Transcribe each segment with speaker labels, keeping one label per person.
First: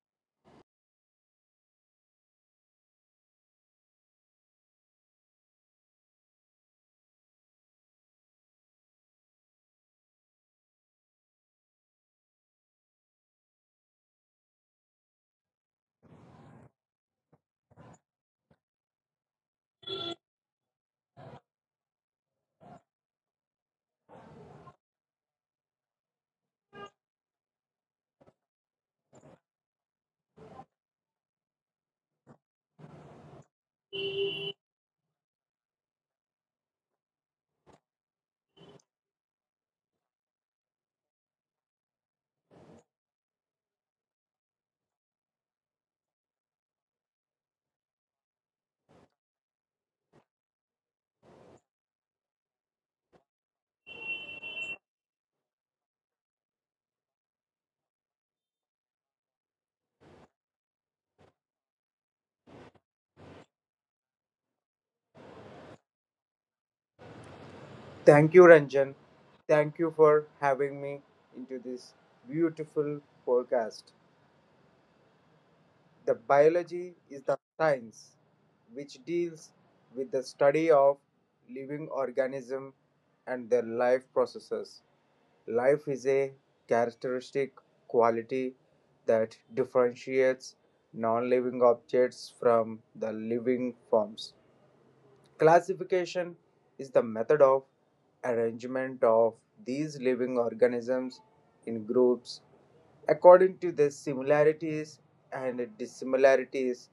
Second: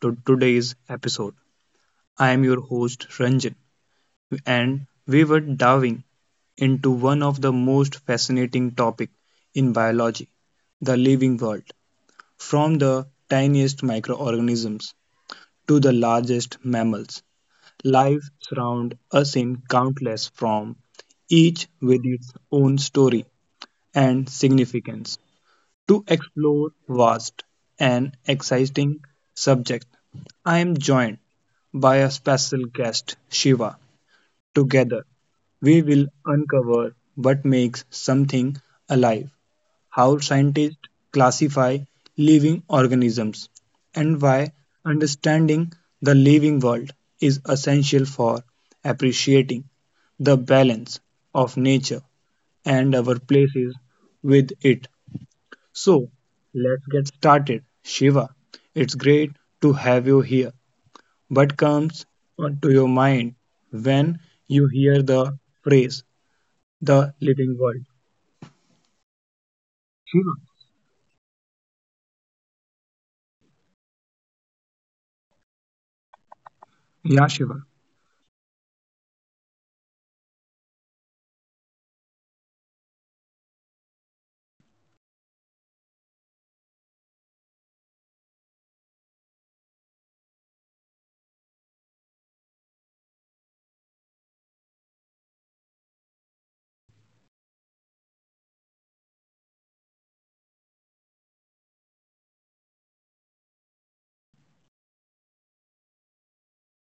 Speaker 1: to today's episode. I am your host Ranjan and we were diving into one of the most fascinating topics in biology, the living world, from the tiniest microorganisms to the largest mammals. Life surrounds us in countless forms, each with its own story and significance. To explore vast and exciting subject. I am joined by a special guest, Shiva. Together, we will uncover what makes something alive, how scientists classify living organisms, and why understanding the living world is essential for appreciating the balance of nature and our places with it. So let's get started. Shiva, it's great to have you here. What comes onto your mind when you hear the phrase the living world?
Speaker 2: Thank you, Ranjan. Thank you for
Speaker 1: Shiva.
Speaker 2: having me into this beautiful podcast. The biology is
Speaker 1: Yeah,
Speaker 2: the
Speaker 1: Shiva.
Speaker 2: science which deals with the study of living organism and their life processes. Life is a characteristic quality that differentiates non living objects from the living forms. Classification is the method of arrangement of these living organisms in groups according to their similarities and dissimilarities,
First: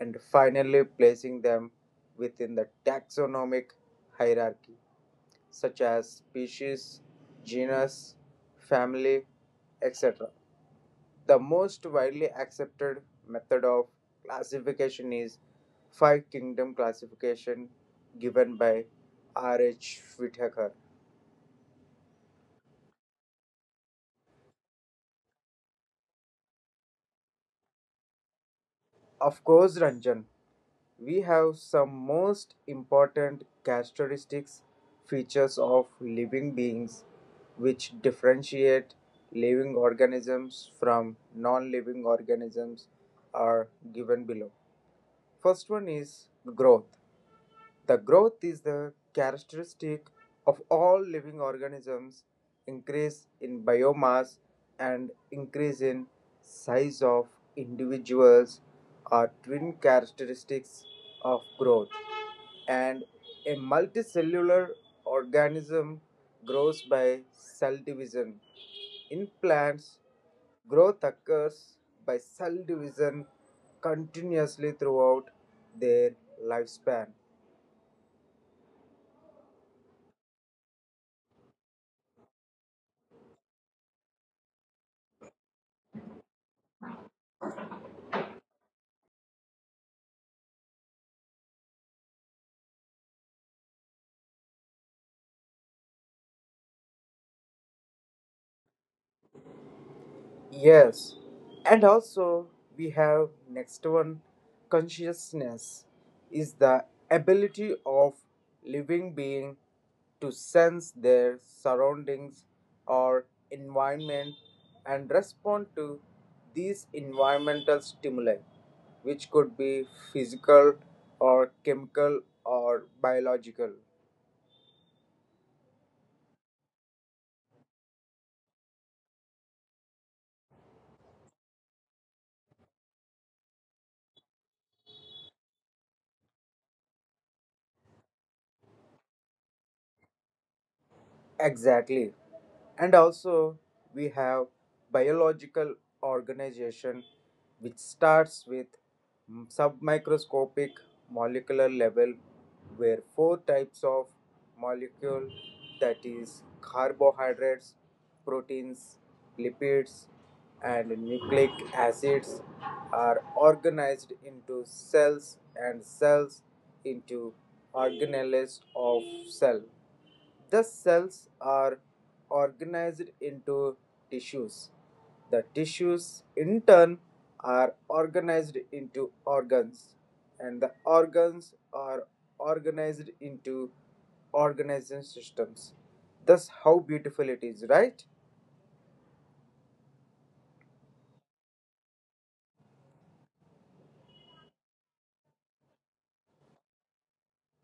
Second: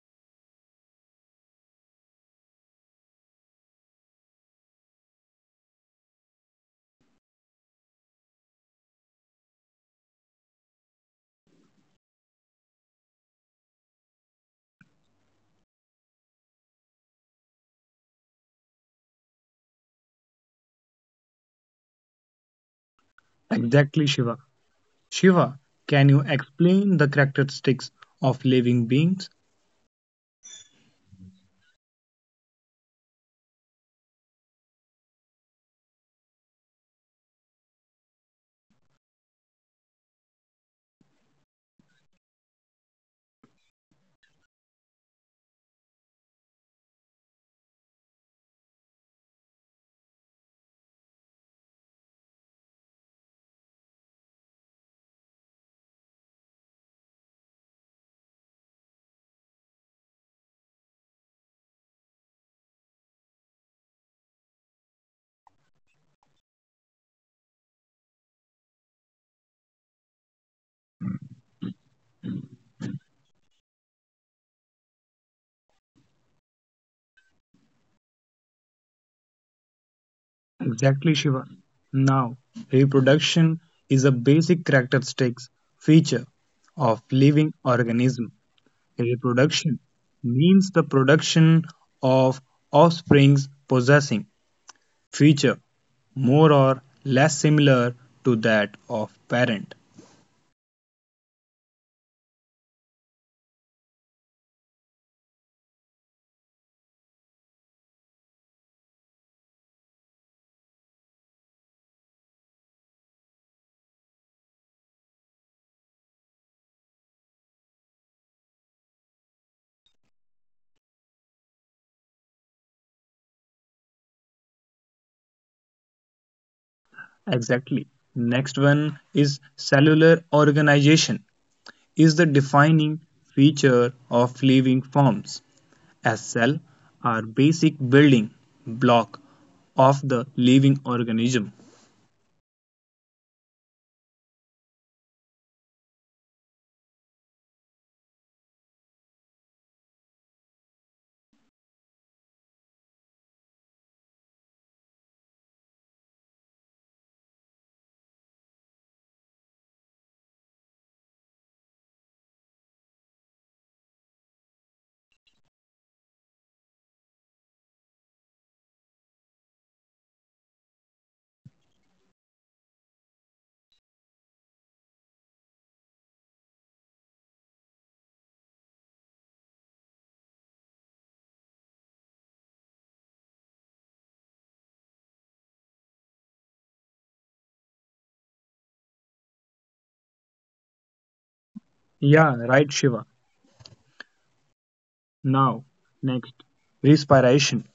Speaker 2: and finally placing them within the taxonomic hierarchy, such as species, genus, family, etc. The most widely accepted method of classification is Five Kingdom classification given by R.H. Whittaker.
Speaker 1: Exactly, Shiva. Shiva, can you explain the characteristics of living beings?
Speaker 2: Of course, Ranjan, we have some most important characteristics features of living beings which differentiate living organisms from non living organisms are given below. First one is growth. The growth is the characteristic of all living organisms, increase in biomass and increase in size of individuals are twin characteristics of growth and a multicellular organism grows by cell division. In plants, growth occurs by cell division continuously throughout their lifespan.
Speaker 1: Exactly, Shiva. Now, reproduction is a basic characteristic feature of living organism. Reproduction means the production of offsprings possessing feature more or less similar to that of parent.
Speaker 2: Yes, and also we have next one, consciousness is the ability of living being to sense their surroundings or environment and respond to these environmental stimuli which could be physical or chemical or biological.
Speaker 1: Exactly. Next one is cellular organization is the defining feature of living forms as cell are basic building block of the living organism.
Speaker 2: Exactly. And also, we have biological organization, which starts with submicroscopic molecular level, where four types of molecule, that is carbohydrates, proteins, lipids, and nucleic acids, are organized into cells and cells into organelles of cell. The cells are organized into tissues. The tissues, in turn, are organized into organs, and the organs are organized into organizing systems. Thus, how beautiful it is, right?
Speaker 1: Yeah, right Shiva. Now, next respiration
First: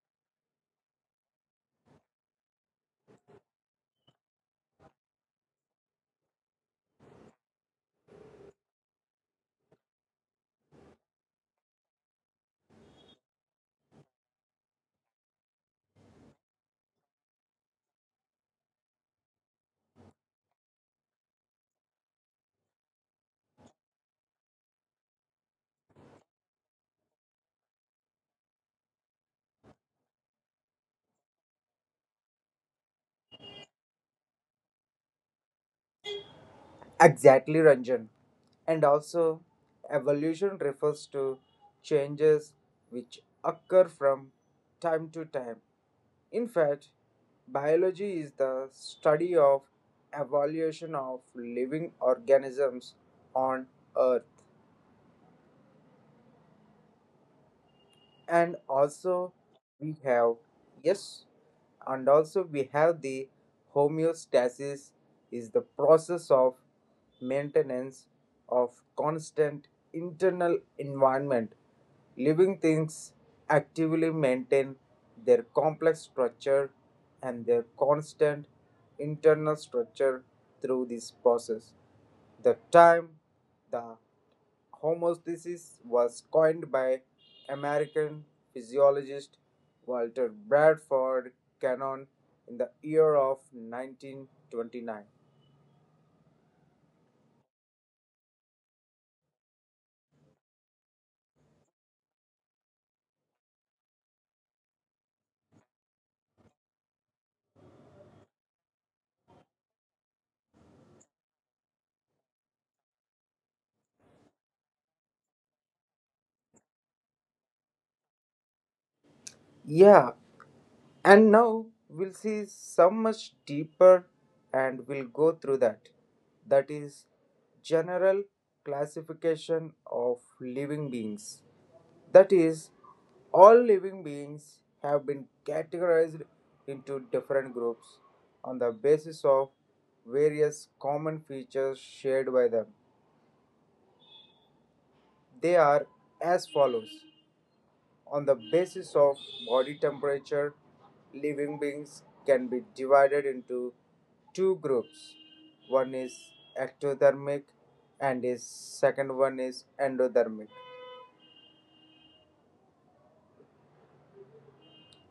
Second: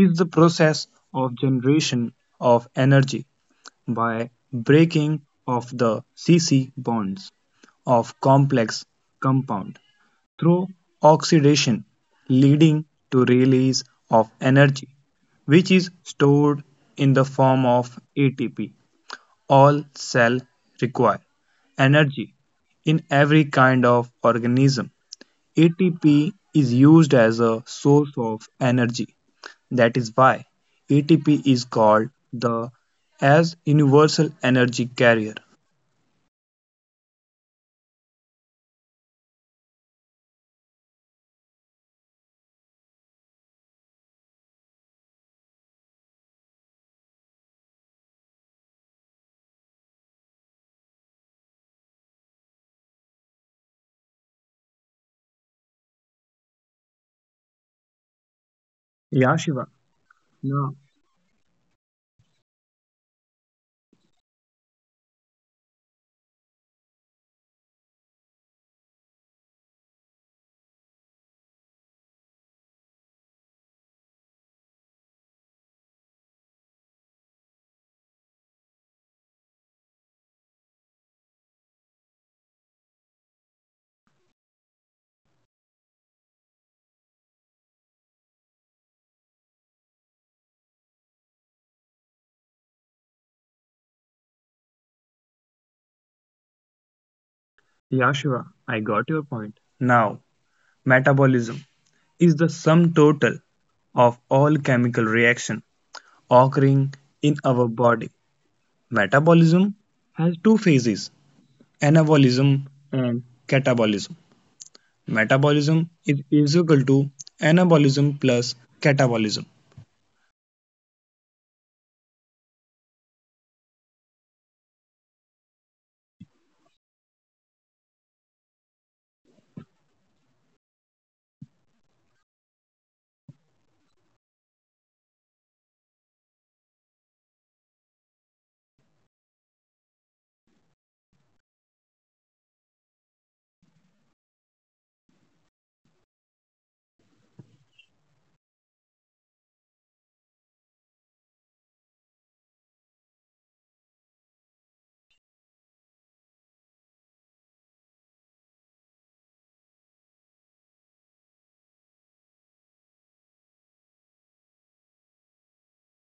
Speaker 1: is the process of generation of energy by breaking of the C-C bonds of complex compound through oxidation leading to release of energy which is stored in the form of ATP. All cell require energy in every kind of organism. ATP is used as a source of energy. That is why ATP is called the as universal energy carrier.
Speaker 2: Exactly, Ranjan. And also, evolution refers to changes which occur from time to time. In fact, biology is the study of evolution of living organisms on Earth. and
Speaker 1: Yeah,
Speaker 2: also
Speaker 1: Shiva.
Speaker 2: we have
Speaker 1: No.
Speaker 2: yes and also we have the homeostasis is the process of maintenance of constant internal environment. Living things actively maintain their complex structure and their constant internal structure through this process. The time the Homeostasis was coined by American physiologist Walter Bradford Cannon in the year of 1929.
Speaker 1: Yeah, Shiva. I got it. Now, metabolism is the sum total of all chemical reaction occurring in our body. Metabolism has two phases, anabolism and catabolism. Metabolism is equal to anabolism plus catabolism.
Speaker 2: Yeah, and now we'll see some much deeper and we'll go through that. That is general classification of living beings. That is, all living beings have been categorized into different groups on the basis of various common features shared by them. They are as follows. On the basis of body temperature, living beings can be divided into two groups. One is ectothermic and is second one is endothermic.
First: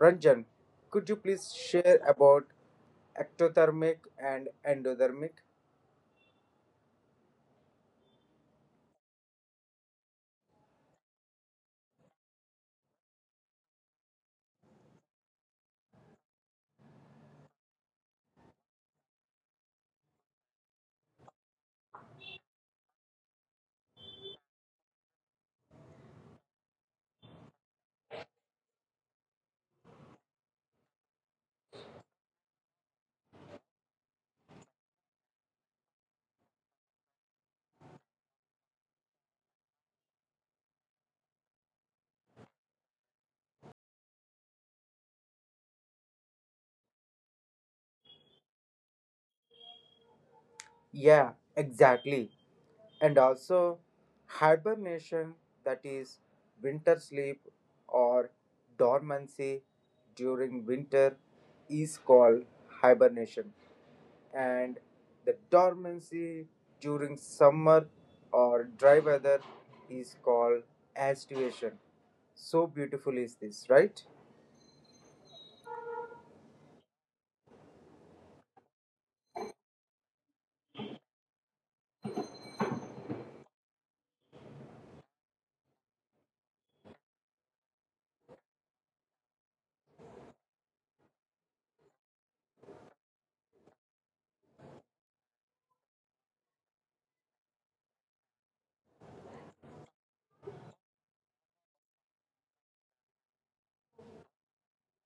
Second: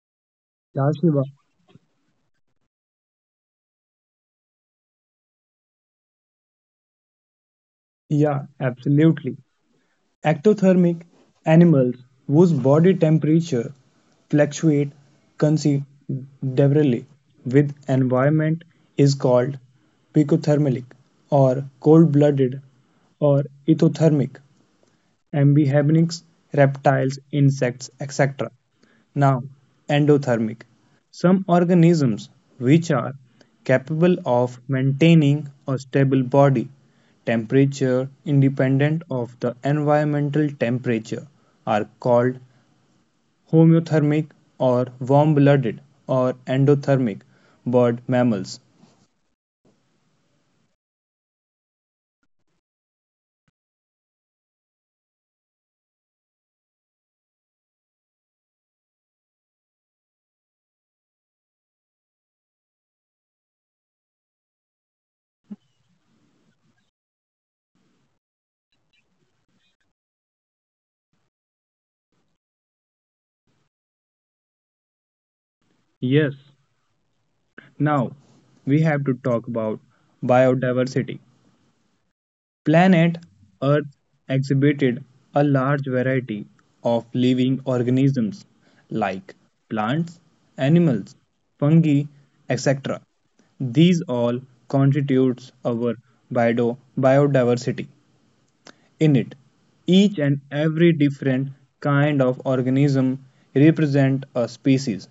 Speaker 2: Ranjan,
Speaker 1: Yeah,
Speaker 2: could you
Speaker 1: Shiva.
Speaker 2: please share about ectothermic and endothermic?
Speaker 1: Yeah, absolutely. Ectothermic animals whose body temperature fluctuates considerably with environment is called picothermic or cold-blooded or ectothermic amphibians, reptiles, insects, etc. Now, endothermic. Some organisms which are capable of maintaining a stable body temperature independent of the environmental temperature are called homeothermic or warm blooded or endothermic bird mammals.
Speaker 2: Yeah, exactly. And also, hibernation, that is winter sleep or dormancy during winter is called hibernation, and the dormancy during summer or dry weather is called aestivation. So beautiful is this, right?
Speaker 1: Yes, now we have to talk about biodiversity. Planet Earth exhibited a large variety of living organisms like plants, animals, fungi, etc. These all constitutes our biodiversity. In it, each and every different kind of organism represent a species.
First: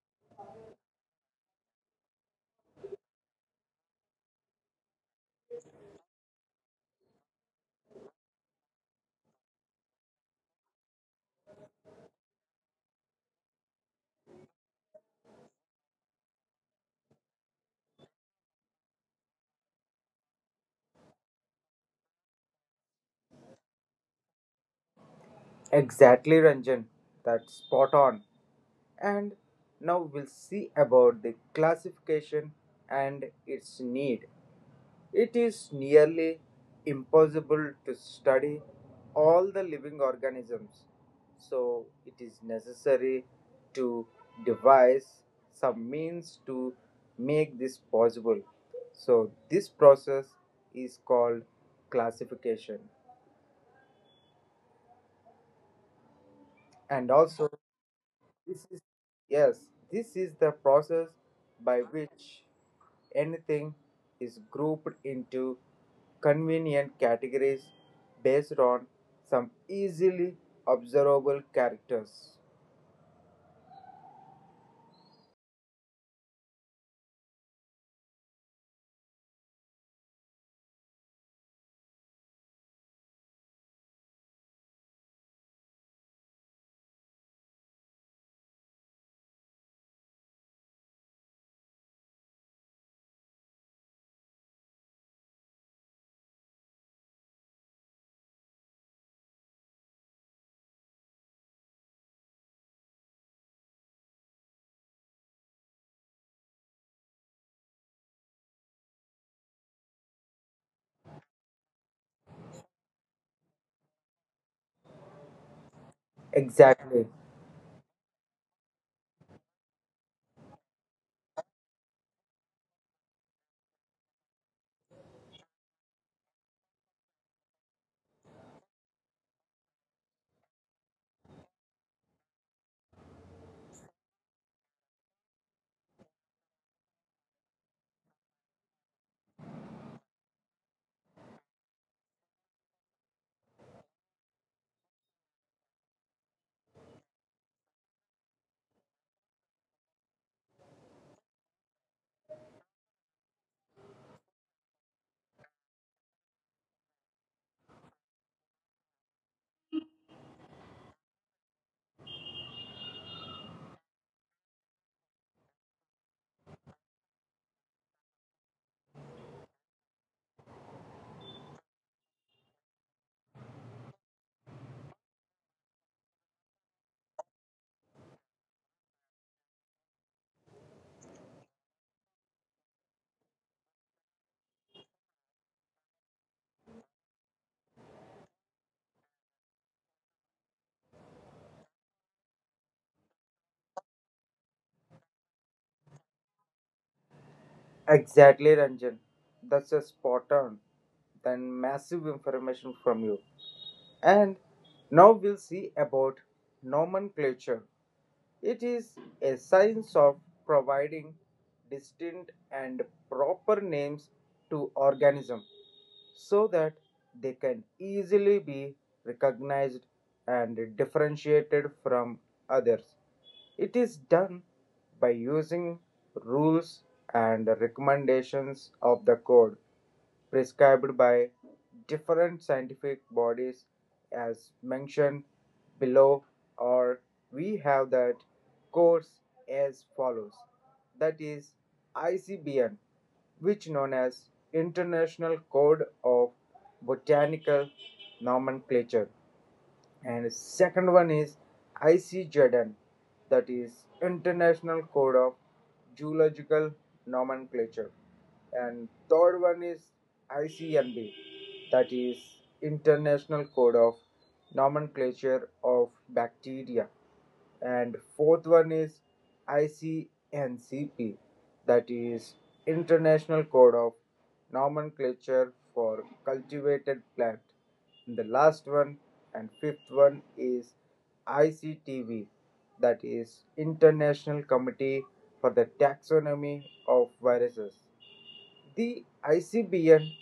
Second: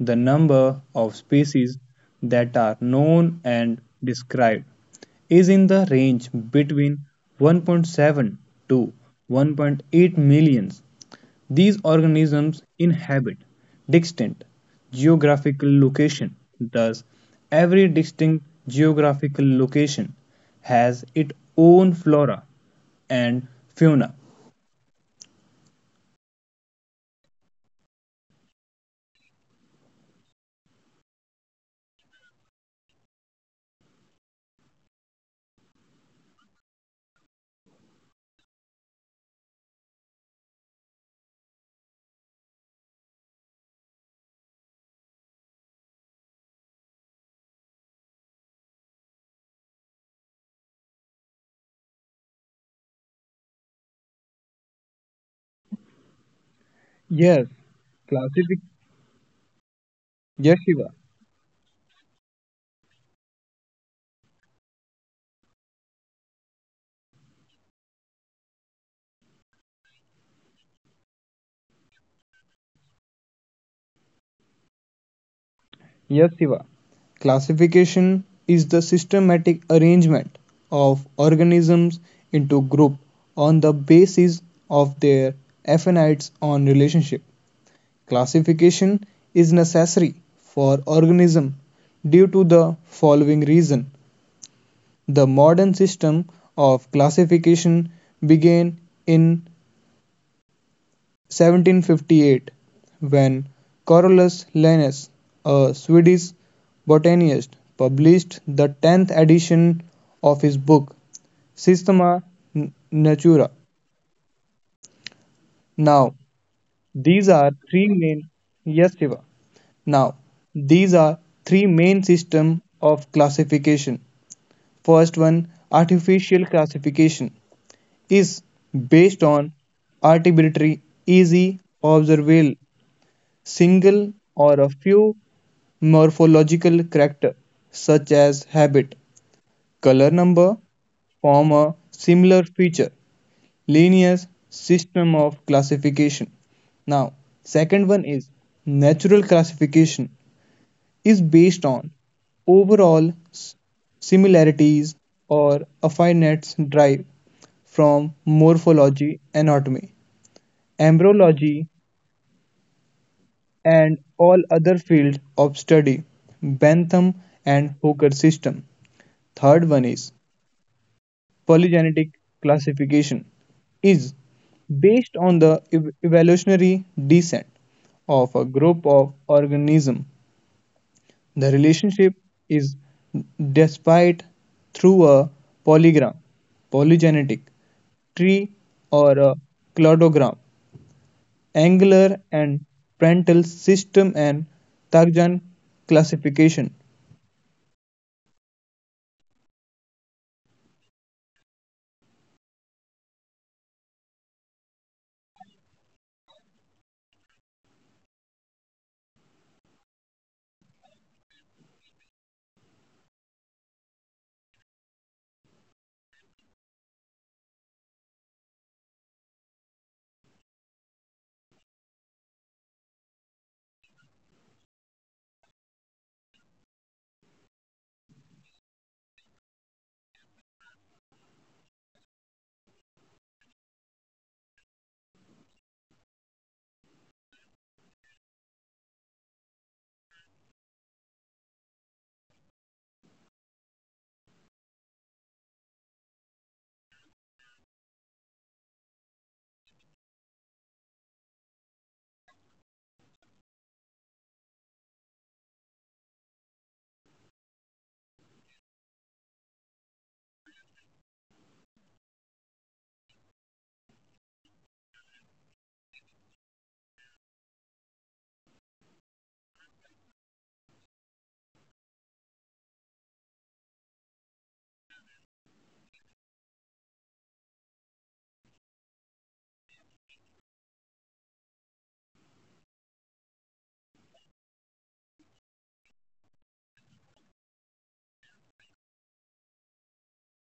Speaker 1: The number of species that are known and described is in the range between 1.7 to 1.8 million. These organisms inhabit distinct geographical location. Thus, every distinct geographical location has its own flora and fauna.
Speaker 2: Exactly, Ranjan. That's spot on. And now we'll see about the classification and its need. It is nearly impossible to study all the living organisms, so it is necessary to devise some means to make this possible. So, this process is called classification. And
Speaker 1: Yes,
Speaker 2: also,
Speaker 1: classific.
Speaker 2: this is, yes, this is the
Speaker 1: Yes, Shiva.
Speaker 2: process by which anything is grouped into convenient categories based on some easily observable characters.
Speaker 1: Yes, Siva. Classification is the systematic arrangement of organisms into groups on the basis of their affinities on relationship. Classification is necessary for organism due to the following reason. The modern system of classification began in 1758, when Carolus Linnaeus, a Swedish botanist, published the 10th edition of his book Systema Naturae*. Now,
Speaker 2: Exactly,
Speaker 1: these are three main yes, Shiva. Now, these are three main system of classification. First one, artificial classification, is based on arbitrary, easy observable single or a few morphological characters such as habit, color number form a similar feature, linear system of classification. Now, second one is natural classification is based on overall similarities or affinities derived from morphology, anatomy, embryology, and all other fields of study Bentham and Hooker system. Third one is polygenetic classification is based on the evolutionary descent of a group of organisms. The relationship is despite through a polygram, polygenetic tree or a cladogram angular and Prandtl system and Tarjan classification.
Speaker 2: exactly, Ranjan. That's a spot on. Then massive information from you. And now we'll see about nomenclature. It is a science of providing distinct and proper names to organisms so that they can easily be recognized and differentiated from others. It is done by using rules and recommendations of the code prescribed by different scientific bodies as mentioned below, or we have that course as follows. That is ICBN, which known as International Code of Botanical Nomenclature, and second one is ICZN, that is International Code of Geological Nomenclature, and third one is ICNB, that is International Code of Nomenclature of Bacteria, and fourth one is ICNCP, that is International Code of Nomenclature for Cultivated Plant, and the last one and fifth one is ICTV, that is International Committee for the Taxonomy of Viruses. The ICBN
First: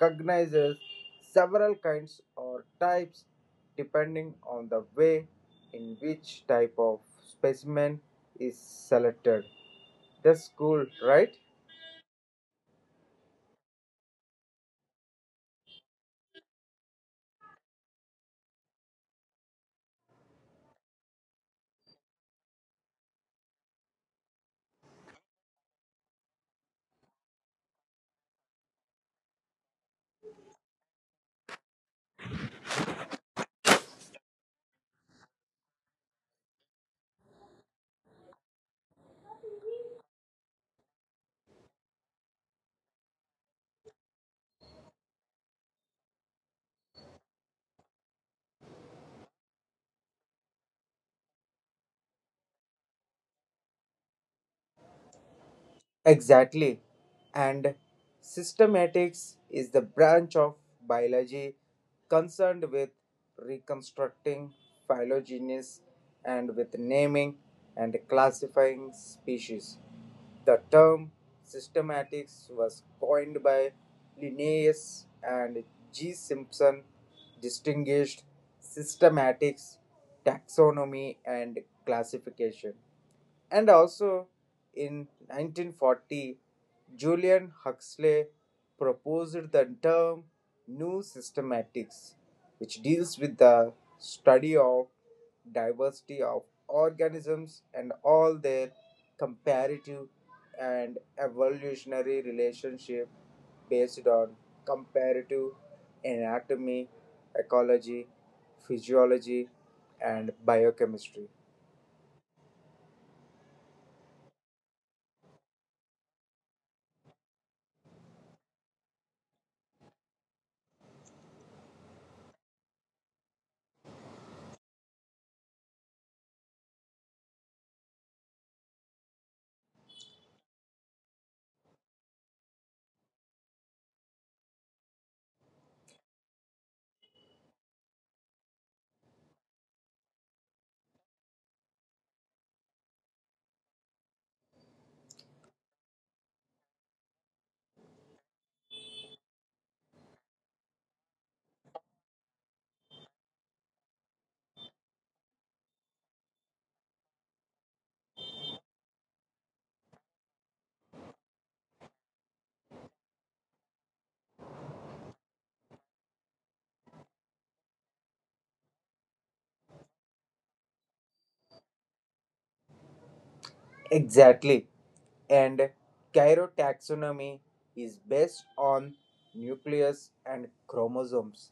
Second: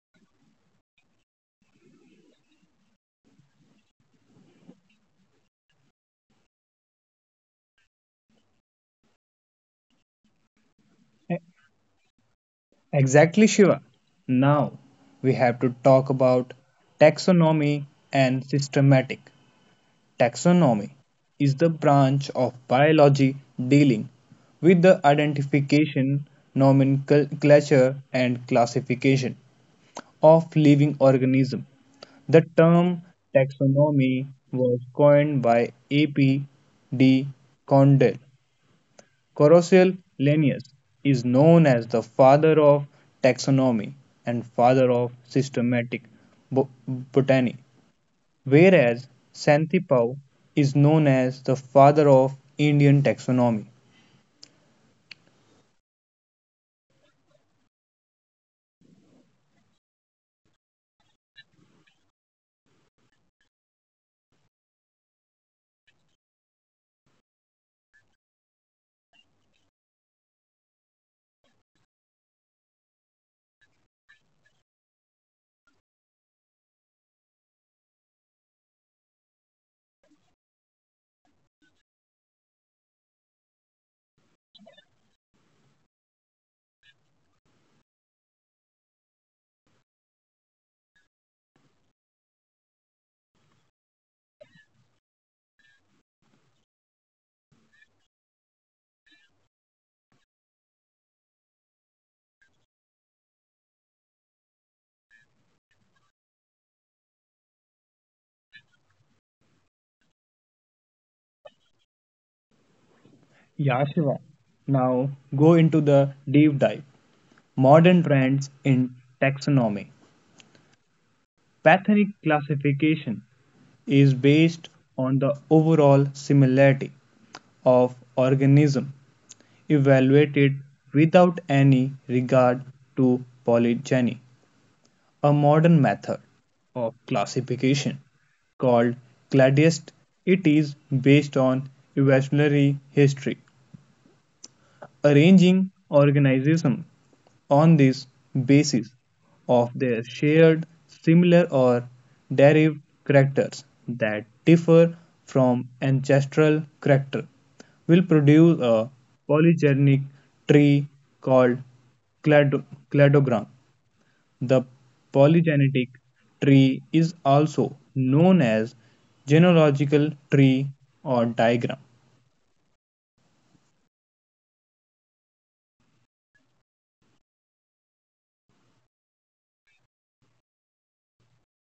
Speaker 2: recognizes several kinds or types depending on the way in which type of specimen is selected. That's cool, right?
Speaker 1: E- Exactly, Shiva. Now we have to talk about taxonomy and systematic. Taxonomy is the branch of biology dealing with the identification, nomenclature, and classification of living organisms. The term taxonomy was coined by A.P. de Condell. Carrousel Linnaeus is known as the father of taxonomy and father of systematic botany, whereas Santhipao is known as the father of Indian taxonomy.
Speaker 2: Exactly. And systematics is the branch of biology concerned with reconstructing phylogenies and with naming and classifying species. The term systematics was coined by Linnaeus, and G. Simpson distinguished systematics, taxonomy, and classification. And also in 1940, Julian Huxley proposed the term New Systematics, which deals with the study of diversity of organisms and all their comparative and evolutionary relationship based on comparative anatomy, ecology, physiology, and biochemistry.
Speaker 1: Yashiva, now go into the deep dive. Modern trends in taxonomy. Pathnic classification is based on the overall similarity of organism evaluated without any regard to polygeny. A modern method of classification called CLADIST, it is based on evolutionary history arranging organization on this basis of their shared similar or derived characters that differ from ancestral character will produce a polygenic tree called clado- cladogram. The polygenic tree is also known as genealogical tree or diagram.
Speaker 2: Exactly. And Cairo taxonomy is based on nucleus and chromosomes.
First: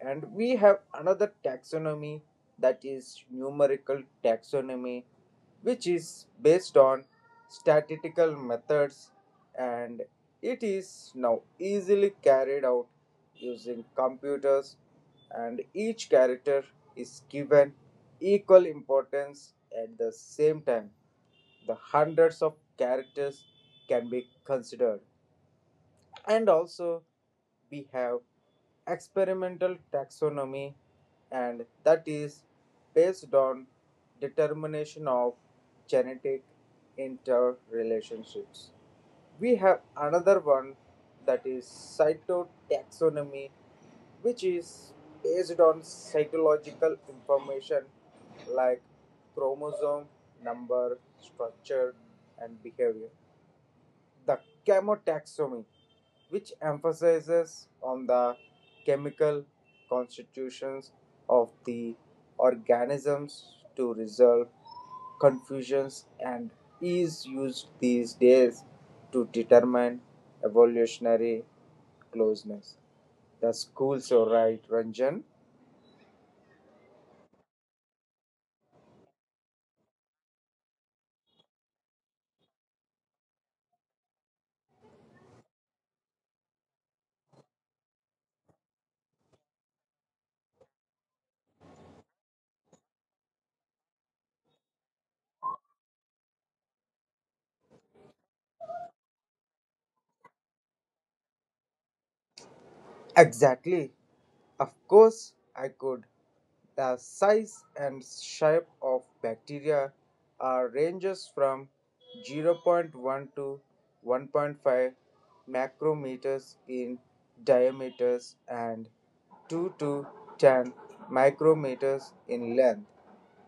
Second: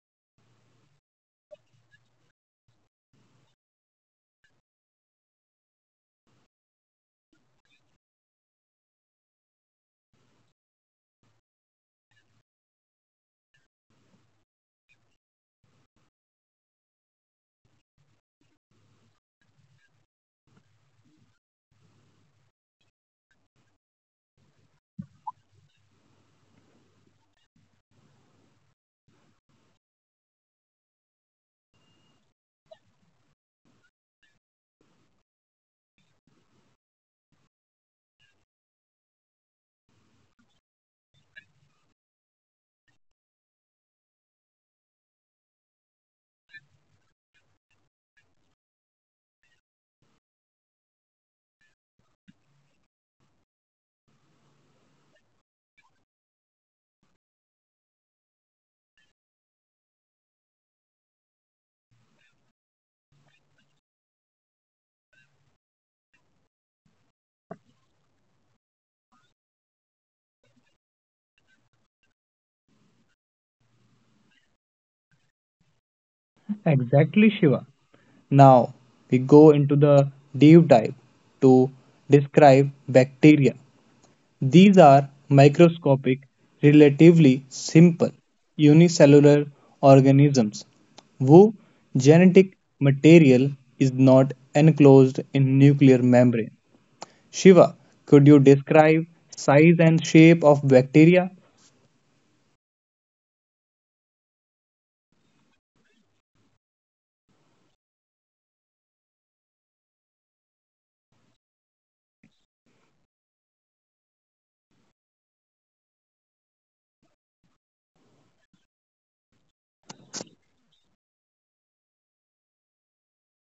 Speaker 2: And we have another taxonomy, that is numerical taxonomy, which is based on statistical methods and it is now easily carried out using computers, and each character is given equal importance at the same time the hundreds of characters can be considered. And also, we have experimental taxonomy, and that is based on determination of genetic interrelationships. We have another one, that is cytotaxonomy, which is based on psychological information like chromosome number, structure, and behavior. The chemotaxonomy, which emphasizes on the chemical constitutions of the organisms to resolve confusions and is used these days to determine evolutionary closeness. The schools are right, Ranjan.
Speaker 1: Exactly, Shiva. Now we go into the deep dive to describe bacteria. These are microscopic, relatively simple, unicellular organisms whose genetic material is not enclosed in nuclear membrane. Shiva, could you describe size and shape of bacteria?
Speaker 2: Exactly. Of course, I could. The size and shape of bacteria are ranges from zero point 0.1 to 1.5 micrometers in diameters and 2 to 10 micrometers in length.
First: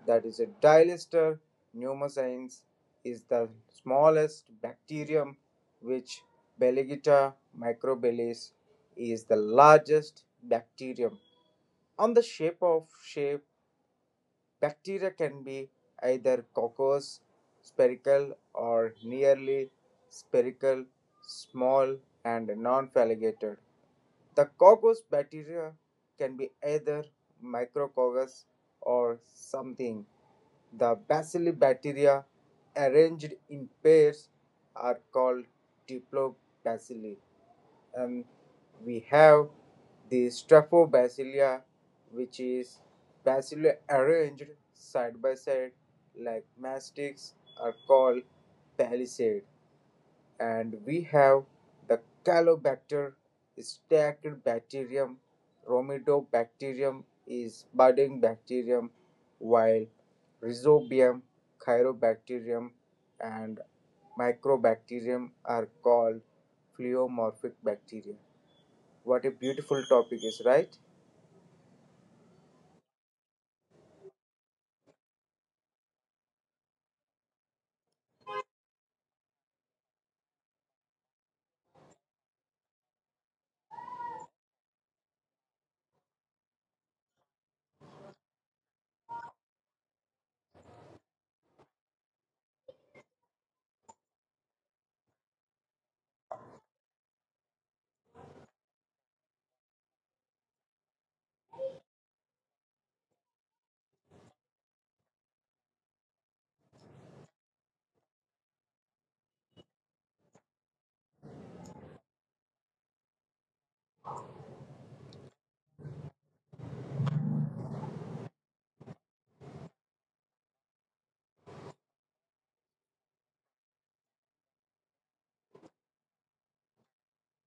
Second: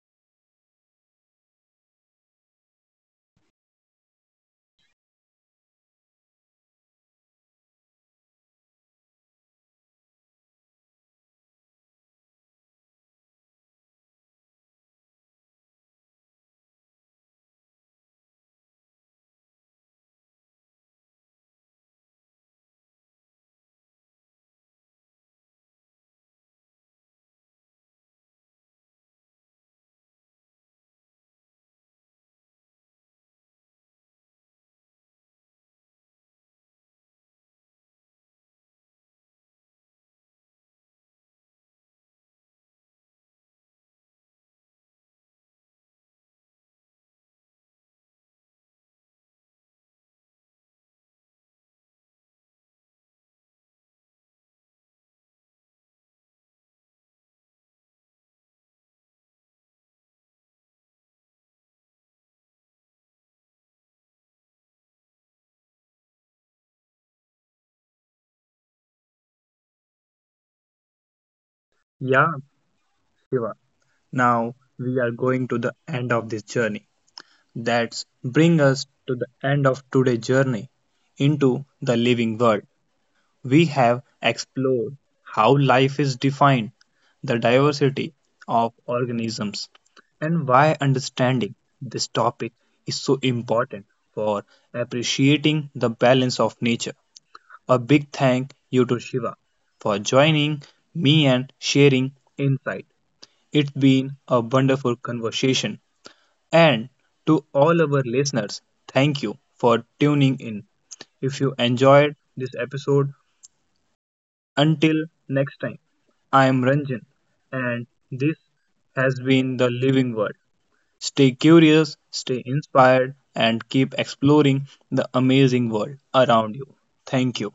Speaker 2: That is a dilator pneumocystis is the smallest bacterium, which Belegita microbilis is the largest bacterium. On the shape of shape, bacteria can be either coccus, spherical or nearly spherical, small and non-phalligated. The coccus bacteria can be either micrococcus or something. The bacilli bacteria arranged in pairs are called diplobacilli, and we have the Straphobacillia, which is bacilli arranged side by side like mastics, are called palisades, and we have the Calobacter, Stachybacterium, Romidobacterium is budding bacterium, while Rhizobium, Chirobacterium, and Microbacterium are called pleomorphic bacteria. What a beautiful topic is, right?
Speaker 1: Yeah, Shiva. Now we are going to the end of this journey. That's bring us to the end of today's journey into the living world. We have explored how life is defined, the diversity of organisms, and why understanding this topic is so important for appreciating the balance of nature. A big thank you to Shiva for joining me and sharing insight. It's been a wonderful conversation. And to all our listeners, thank you for tuning in. If you enjoyed this episode, until next time, I am Ranjan, and this has been The Living Word. Stay curious, stay inspired, and keep exploring the amazing world around you. Thank you.